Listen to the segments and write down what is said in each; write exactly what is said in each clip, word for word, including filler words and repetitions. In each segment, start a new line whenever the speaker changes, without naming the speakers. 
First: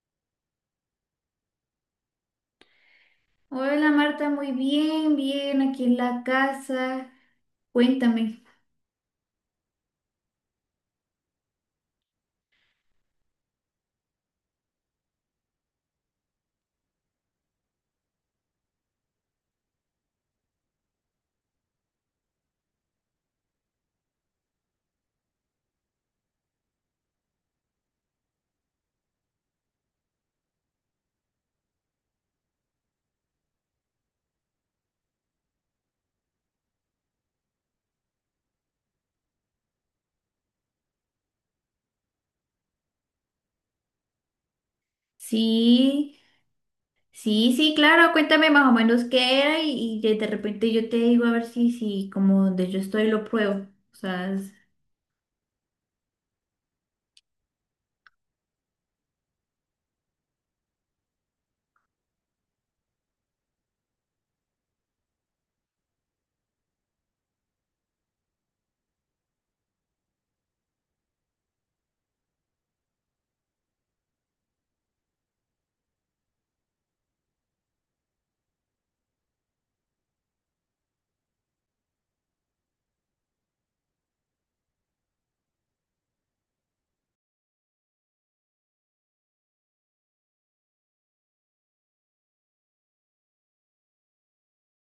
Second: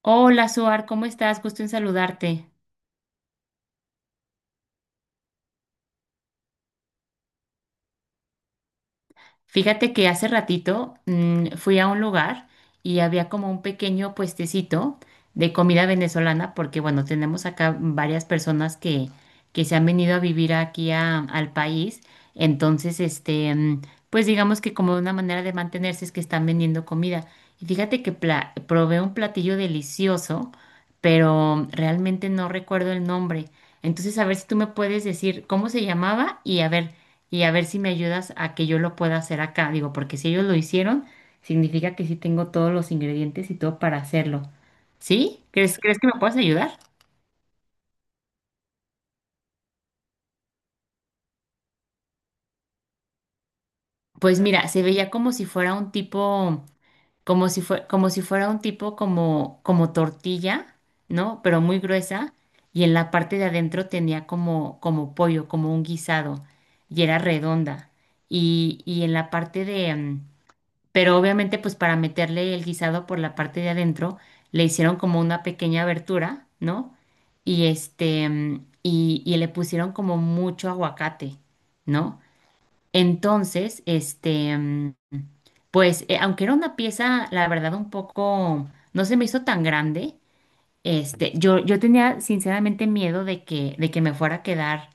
Hola, Suar, ¿cómo estás? Gusto en saludarte.
Hola Marta, muy bien, bien, aquí en la casa. Cuéntame.
Fíjate que hace ratito mm, fui a un lugar y había como un pequeño puestecito de comida venezolana, porque bueno, tenemos acá varias personas que, que se han venido a vivir aquí a- al país. Entonces, este, mm, pues digamos que como una manera de mantenerse es que están vendiendo comida. Y fíjate que pla- probé un platillo delicioso, pero realmente no recuerdo el nombre. Entonces, a ver si tú me puedes decir cómo se llamaba y a ver y a ver si me ayudas a que yo lo pueda hacer acá. Digo, porque si ellos lo hicieron, significa que sí tengo todos los ingredientes y todo para hacerlo. ¿Sí? ¿Crees, crees que me
Sí,
puedes ayudar?
sí, sí, claro, cuéntame más o menos qué era y, y de de repente yo te digo, a ver si, si como donde yo estoy lo pruebo. O sea,
Pues mira, se veía como si fuera un tipo, como si fue, como si fuera un tipo como, como tortilla, ¿no? Pero muy gruesa. Y en la parte de adentro tenía como, como pollo, como un guisado. Y era redonda. Y, y en la parte de, mm, pero obviamente pues para meterle el guisado por la parte de adentro le hicieron como una pequeña abertura, ¿no? Y este, mm, y, y le pusieron como mucho aguacate, ¿no? Entonces, este, mm, pues eh, aunque era una pieza, la verdad, un poco, no se me hizo tan grande, este, yo, yo tenía sinceramente miedo de que, de que me fuera a quedar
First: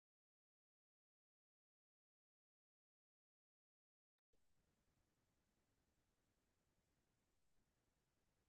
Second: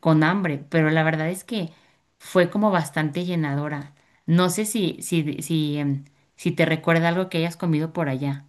con hambre, pero la verdad es que fue como bastante llenadora. No sé si, si, si, em, si te recuerda algo que hayas comido por allá.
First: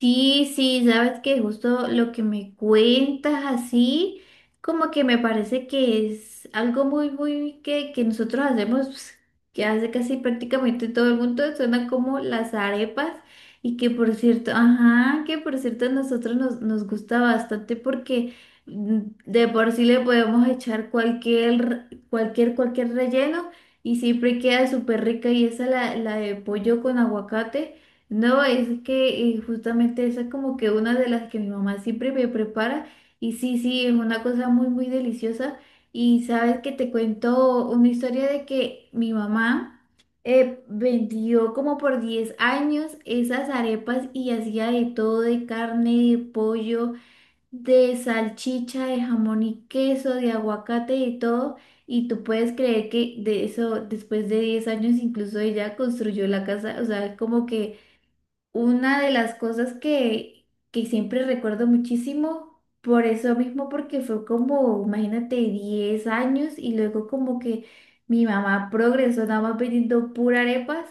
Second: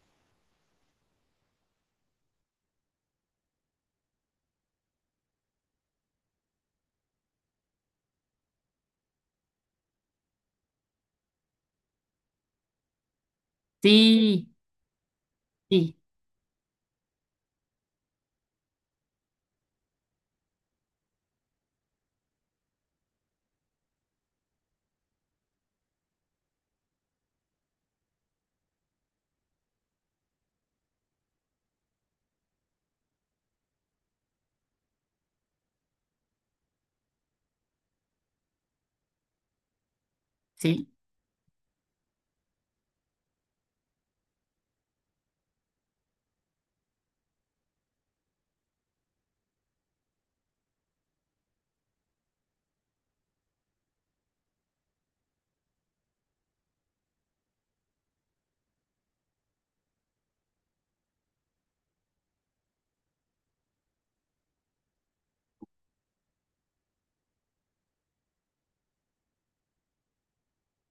sí, sí, sabes que justo lo que me cuentas así, como que me parece que es algo muy, muy que, que nosotros hacemos, pues, que hace casi prácticamente todo el mundo, suena como las arepas. Y que por
Sí,
cierto, ajá, que por cierto a
sí,
nosotros nos, nos gusta bastante porque mm, de por sí le podemos echar cualquier, cualquier, cualquier relleno y siempre queda súper rica. Y esa la, la de pollo con aguacate, no, es que eh, justamente esa es como que una de las que mi mamá siempre me prepara, y sí, sí, es una cosa muy, muy deliciosa. Y sabes que te cuento una historia de que mi mamá eh,
sí.
vendió como por diez años esas arepas y hacía de todo, de carne, de pollo, de salchicha, de jamón y queso, de aguacate y todo. Y tú puedes creer que de eso, después de diez años, incluso ella construyó la casa, o sea, como que... Una de las cosas que, que siempre recuerdo muchísimo, por eso mismo, porque fue como, imagínate, diez años, y luego como que mi mamá progresó nada más vendiendo pura arepas.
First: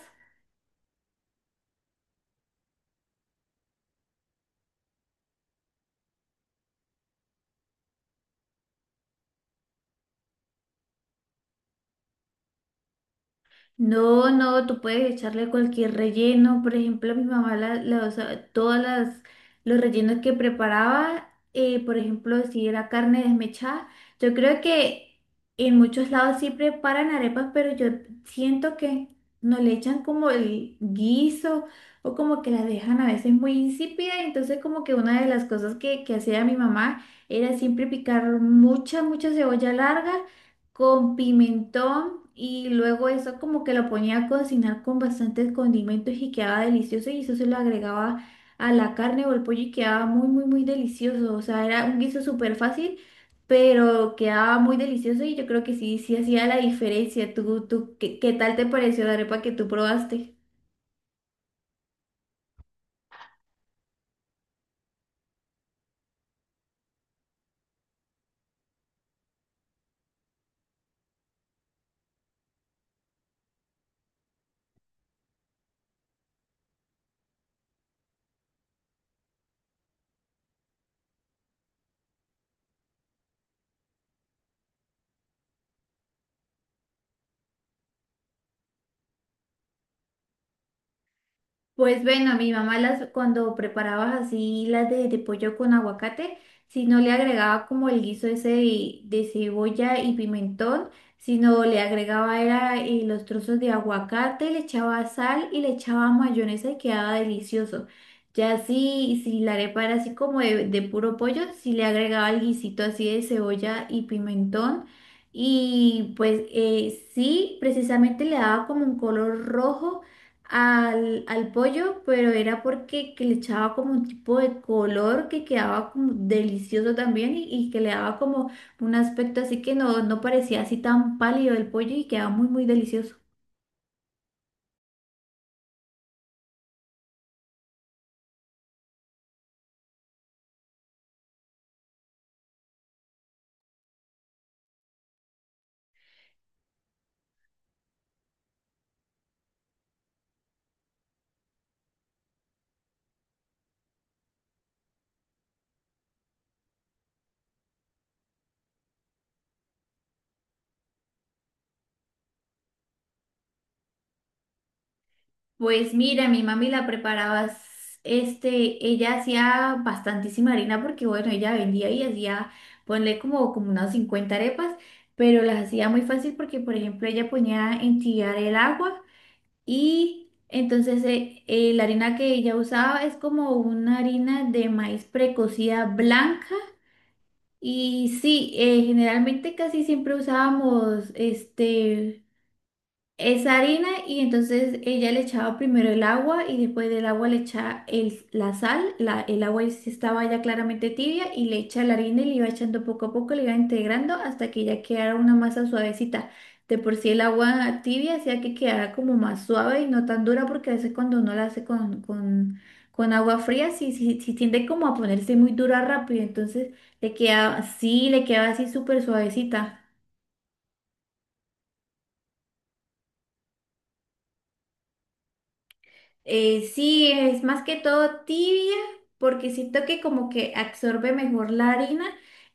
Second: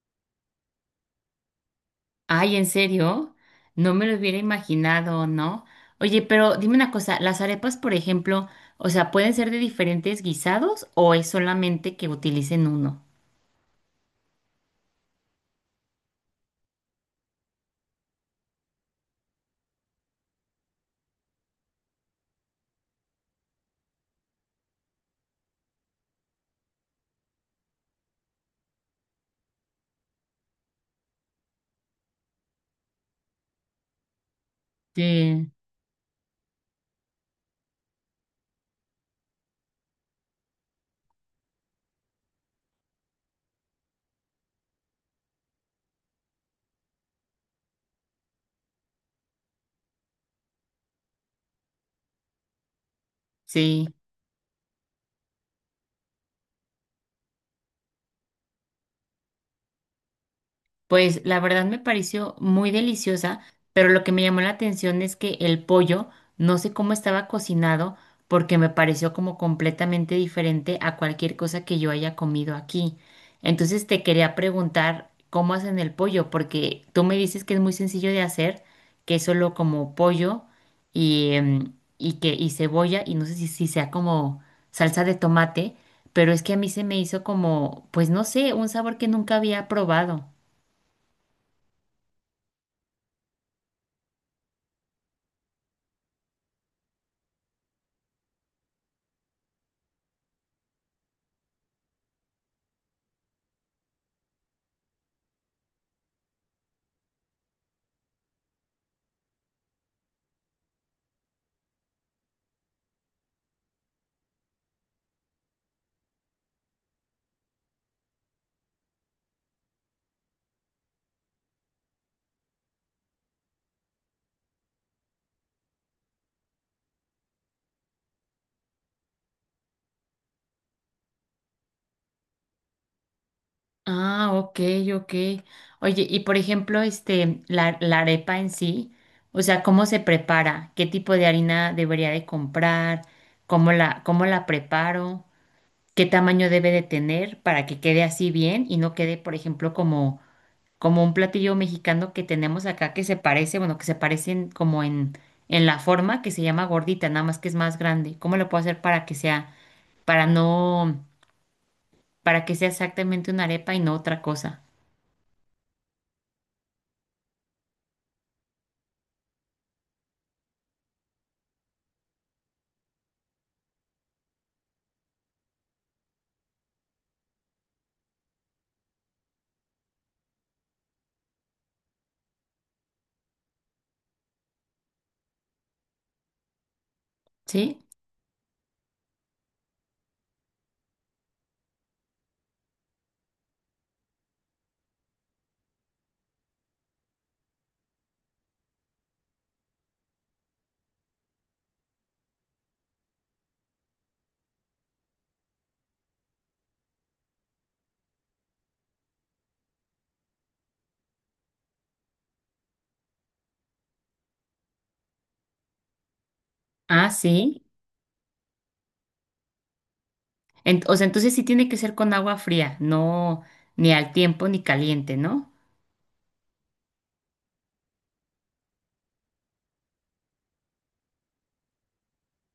Ay, ¿en serio? No me lo hubiera imaginado, ¿no? Oye, pero dime una cosa, las arepas, por ejemplo, o sea, ¿pueden ser de diferentes guisados o es solamente que utilicen uno?
No, no, tú puedes echarle cualquier relleno. Por ejemplo, a mi mamá, la, la- o sea, todas las, los rellenos que preparaba, eh, por ejemplo, si era carne desmechada, yo creo que en muchos lados sí preparan arepas, pero yo siento que no le echan como el guiso, o como que la dejan a veces muy insípida. Entonces, como que una de las
Sí,
cosas que, que hacía mi mamá era siempre picar mucha, mucha cebolla larga con pimentón, y luego eso como que lo ponía a cocinar con bastantes condimentos y quedaba delicioso, y eso se lo agregaba a la carne o el pollo y quedaba muy muy muy delicioso, o sea, era un guiso súper fácil,
sí.
pero quedaba muy delicioso, y yo creo que sí, sí hacía la diferencia. ¿Tú, tú qué, qué tal te pareció la arepa que tú probaste?
Pues la verdad me pareció muy deliciosa, pero lo que me llamó la atención es que el pollo, no sé cómo estaba cocinado, porque me pareció como completamente diferente a cualquier cosa que yo haya comido aquí. Entonces te quería preguntar cómo hacen el pollo, porque tú me dices que es muy sencillo de hacer, que es solo como pollo y, em, y que y cebolla y no sé si, si sea como salsa de tomate, pero es que a mí se me hizo como, pues no sé, un sabor que nunca había probado.
Pues bueno, mi mamá, las cuando preparaba así las de, de pollo con aguacate, si no le agregaba como el guiso ese de, de cebolla y pimentón, sino le agregaba era eh, los trozos de aguacate, le echaba sal y le echaba mayonesa y quedaba delicioso. Ya si, si la arepa era así como de, de puro pollo, si le agregaba el guisito así de cebolla y pimentón. Y pues eh, sí, precisamente le daba como un color rojo al, al pollo, pero era porque que le echaba como un tipo de color que quedaba como delicioso también, y, y que le daba como un aspecto así que no, no parecía así tan pálido el pollo y quedaba muy, muy delicioso.
Ah, ok, ok. Oye, y por ejemplo, este, la, la arepa en sí, o sea, ¿cómo se prepara? ¿Qué tipo de harina debería de comprar? ¿Cómo la, cómo la preparo? ¿Qué tamaño debe de tener para que quede así bien y no quede, por ejemplo, como, como un platillo mexicano que tenemos acá que se parece, bueno, que se parecen como en, en la forma que se llama gordita, nada más que es más grande. ¿Cómo lo puedo hacer para que sea, para no, para que sea exactamente una arepa y no otra cosa?
Pues mira, mi mami la preparaba, s- este, ella hacía bastantísima harina porque bueno, ella vendía y hacía, ponle como, como unas cincuenta arepas, pero las hacía muy fácil porque por ejemplo ella ponía en tirar el agua. Y entonces eh, eh, la harina que ella usaba es como una harina de maíz precocida blanca.
¿Sí?
Y sí, eh, generalmente casi siempre usábamos este esa harina, y entonces ella le echaba primero el agua y después del agua le echaba el- la sal, la- el agua es- estaba ya claramente tibia y le echa la harina y le iba echando poco a poco, le iba integrando hasta que ya quedara una masa suavecita. De por sí el agua tibia hacía que quedara como más suave y no tan dura, porque a veces cuando uno la hace con, con, con agua fría sí, sí, sí tiende como a ponerse muy dura rápido, entonces
Ah,
le quedaba,
sí.
sí, le quedaba así súper suavecita.
Ent- o sea, entonces sí tiene que ser con agua fría, no ni al tiempo ni caliente, ¿no?
Eh, sí, es más que todo tibia, porque siento que como que absorbe mejor la harina,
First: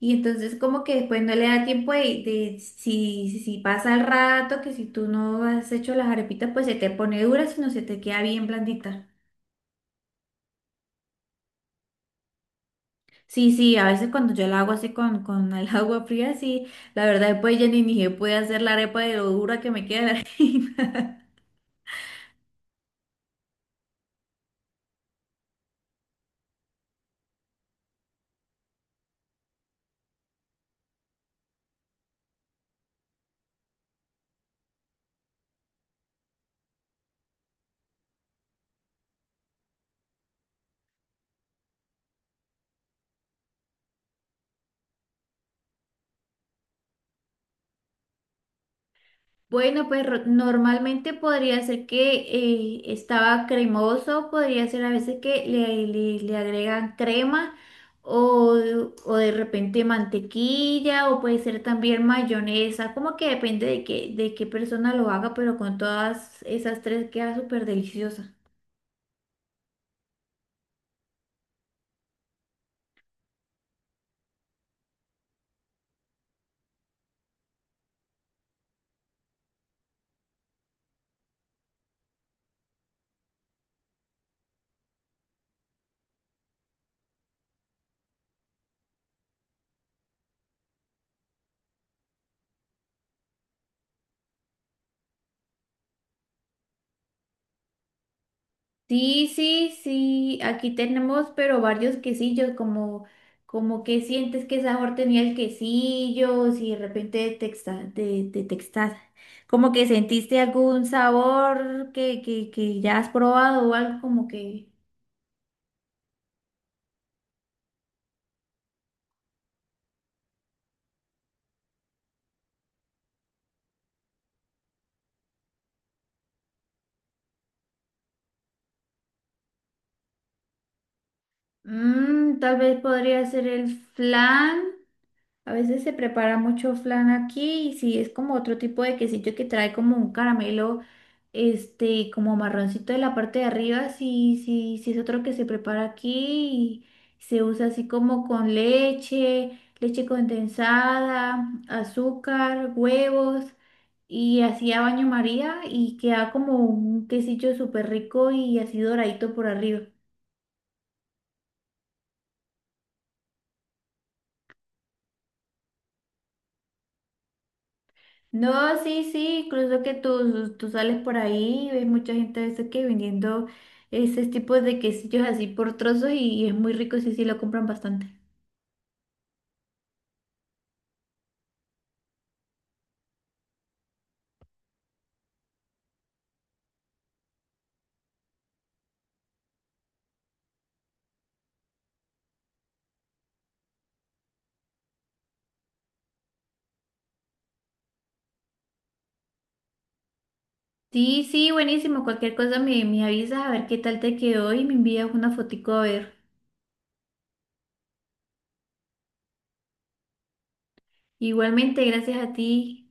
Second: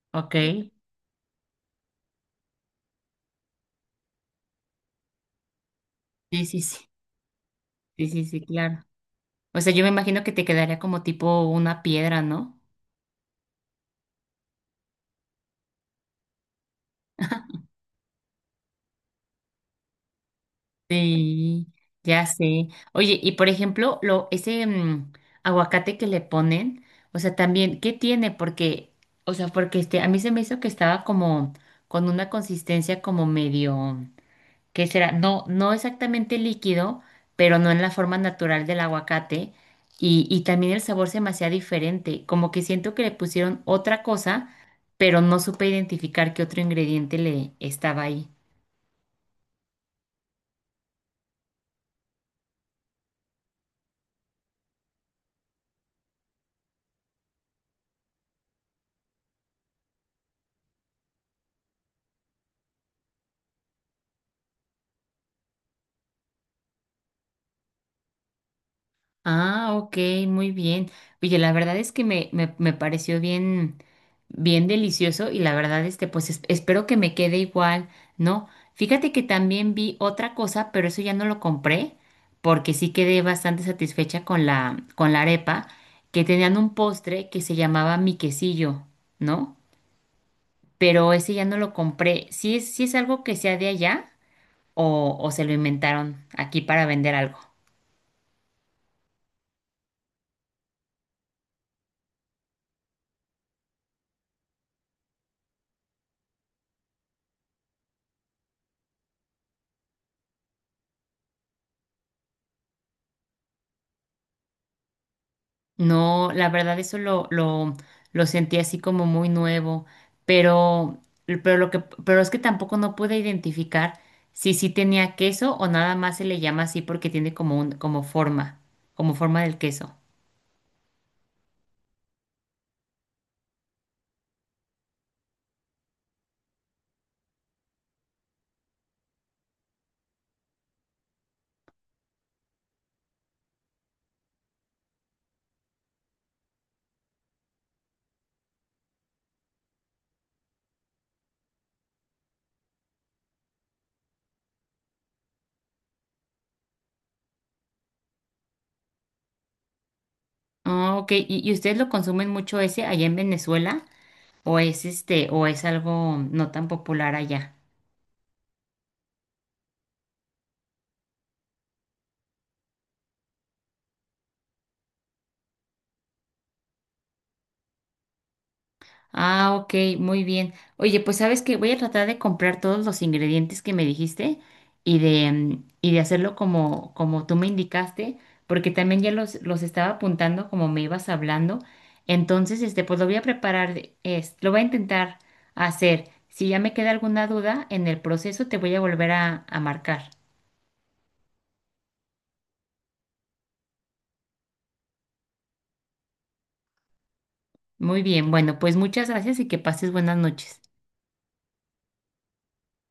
y
Ok.
entonces como que después no le da tiempo de, de- si, si si pasa el rato, que si tú no has hecho las
Sí,
arepitas,
sí,
pues se
sí.
te pone dura, sino se te
Sí,
queda
sí, sí,
bien
claro.
blandita.
O sea, yo me imagino que te quedaría como tipo una piedra, ¿no?
Sí, sí, a veces cuando yo la hago así con, con el agua fría, sí, la verdad después ya ni, ni se puede hacer la arepa de lo dura que me queda la harina.
Sí, ya sé. Oye, y por ejemplo, lo, ese mm, aguacate que le ponen, o sea, también, ¿qué tiene? Porque, o sea, porque este, a mí se me hizo que estaba como con una consistencia como medio. ¿Qué será? No, no exactamente líquido, pero no en la forma natural del aguacate. Y, y también el sabor se me hacía diferente, como que siento que le pusieron otra cosa, pero no supe identificar qué otro ingrediente le estaba ahí.
Bueno, pues ro- normalmente podría ser que eh, estaba cremoso, podría ser a veces que le, le- le agregan crema o, o de repente mantequilla, o puede ser también mayonesa, como que depende de qué, de qué persona lo haga, pero con todas esas tres queda súper deliciosa.
Ah, ok, muy bien. Oye, la verdad es que me, me, me pareció bien, bien delicioso y la verdad, este, pues es- espero que me quede igual, ¿no? Fíjate que también vi otra cosa, pero eso ya no lo compré porque sí quedé bastante satisfecha con la, con la arepa, que tenían un postre que se llamaba mi quesillo, ¿no? Pero ese ya no lo compré. ¿Sí es, sí es algo que sea de allá o, o se lo inventaron aquí para vender algo?
Sí, sí, sí, aquí tenemos, pero varios quesillos. Como, como que sientes que sabor tenía el quesillo, si de repente detecta- de- detectas, como que sentiste algún sabor que, que, que ya has probado o algo como que,
No, la verdad eso lo, lo, lo sentí así como muy nuevo, pero, pero, lo que, pero es que tampoco no pude identificar si sí tenía queso o nada más se le llama así porque tiene como un, como forma, como forma del queso.
mm, tal vez podría ser el flan. A veces se prepara mucho flan aquí, y sí, es como otro tipo de quesillo que trae como un caramelo, este, como marroncito de la parte de arriba. Sí, sí, sí es otro que se prepara aquí, y se usa así como con leche, leche condensada, azúcar, huevos, y así a baño María, y queda como un quesillo súper rico y así doradito por arriba.
Ah, ok, ¿Y, y ustedes lo consumen mucho ese allá en Venezuela o es este, o es algo no tan popular allá?
No, sí, sí, incluso que tú, tú sales por ahí y ves mucha gente a veces que vendiendo ese tipo de quesillos así por trozos, y, y es muy rico, sí, sí, lo compran bastante.
Ah, ok, muy bien. Oye, pues sabes que voy a tratar de comprar todos los ingredientes que me dijiste y de, mm, y de hacerlo como, como tú me indicaste, porque también ya los, los estaba apuntando como me ibas hablando. Entonces, este, pues lo voy a preparar, de- es, lo voy a intentar hacer. Si ya me queda alguna duda en el proceso, te voy a volver a, a marcar.
Sí, sí, buenísimo, cualquier cosa me, me avisas a ver qué tal te quedó y me envías una fotico a ver.
Muy bien, bueno, pues muchas gracias y que pases buenas noches.
Igualmente, gracias a ti.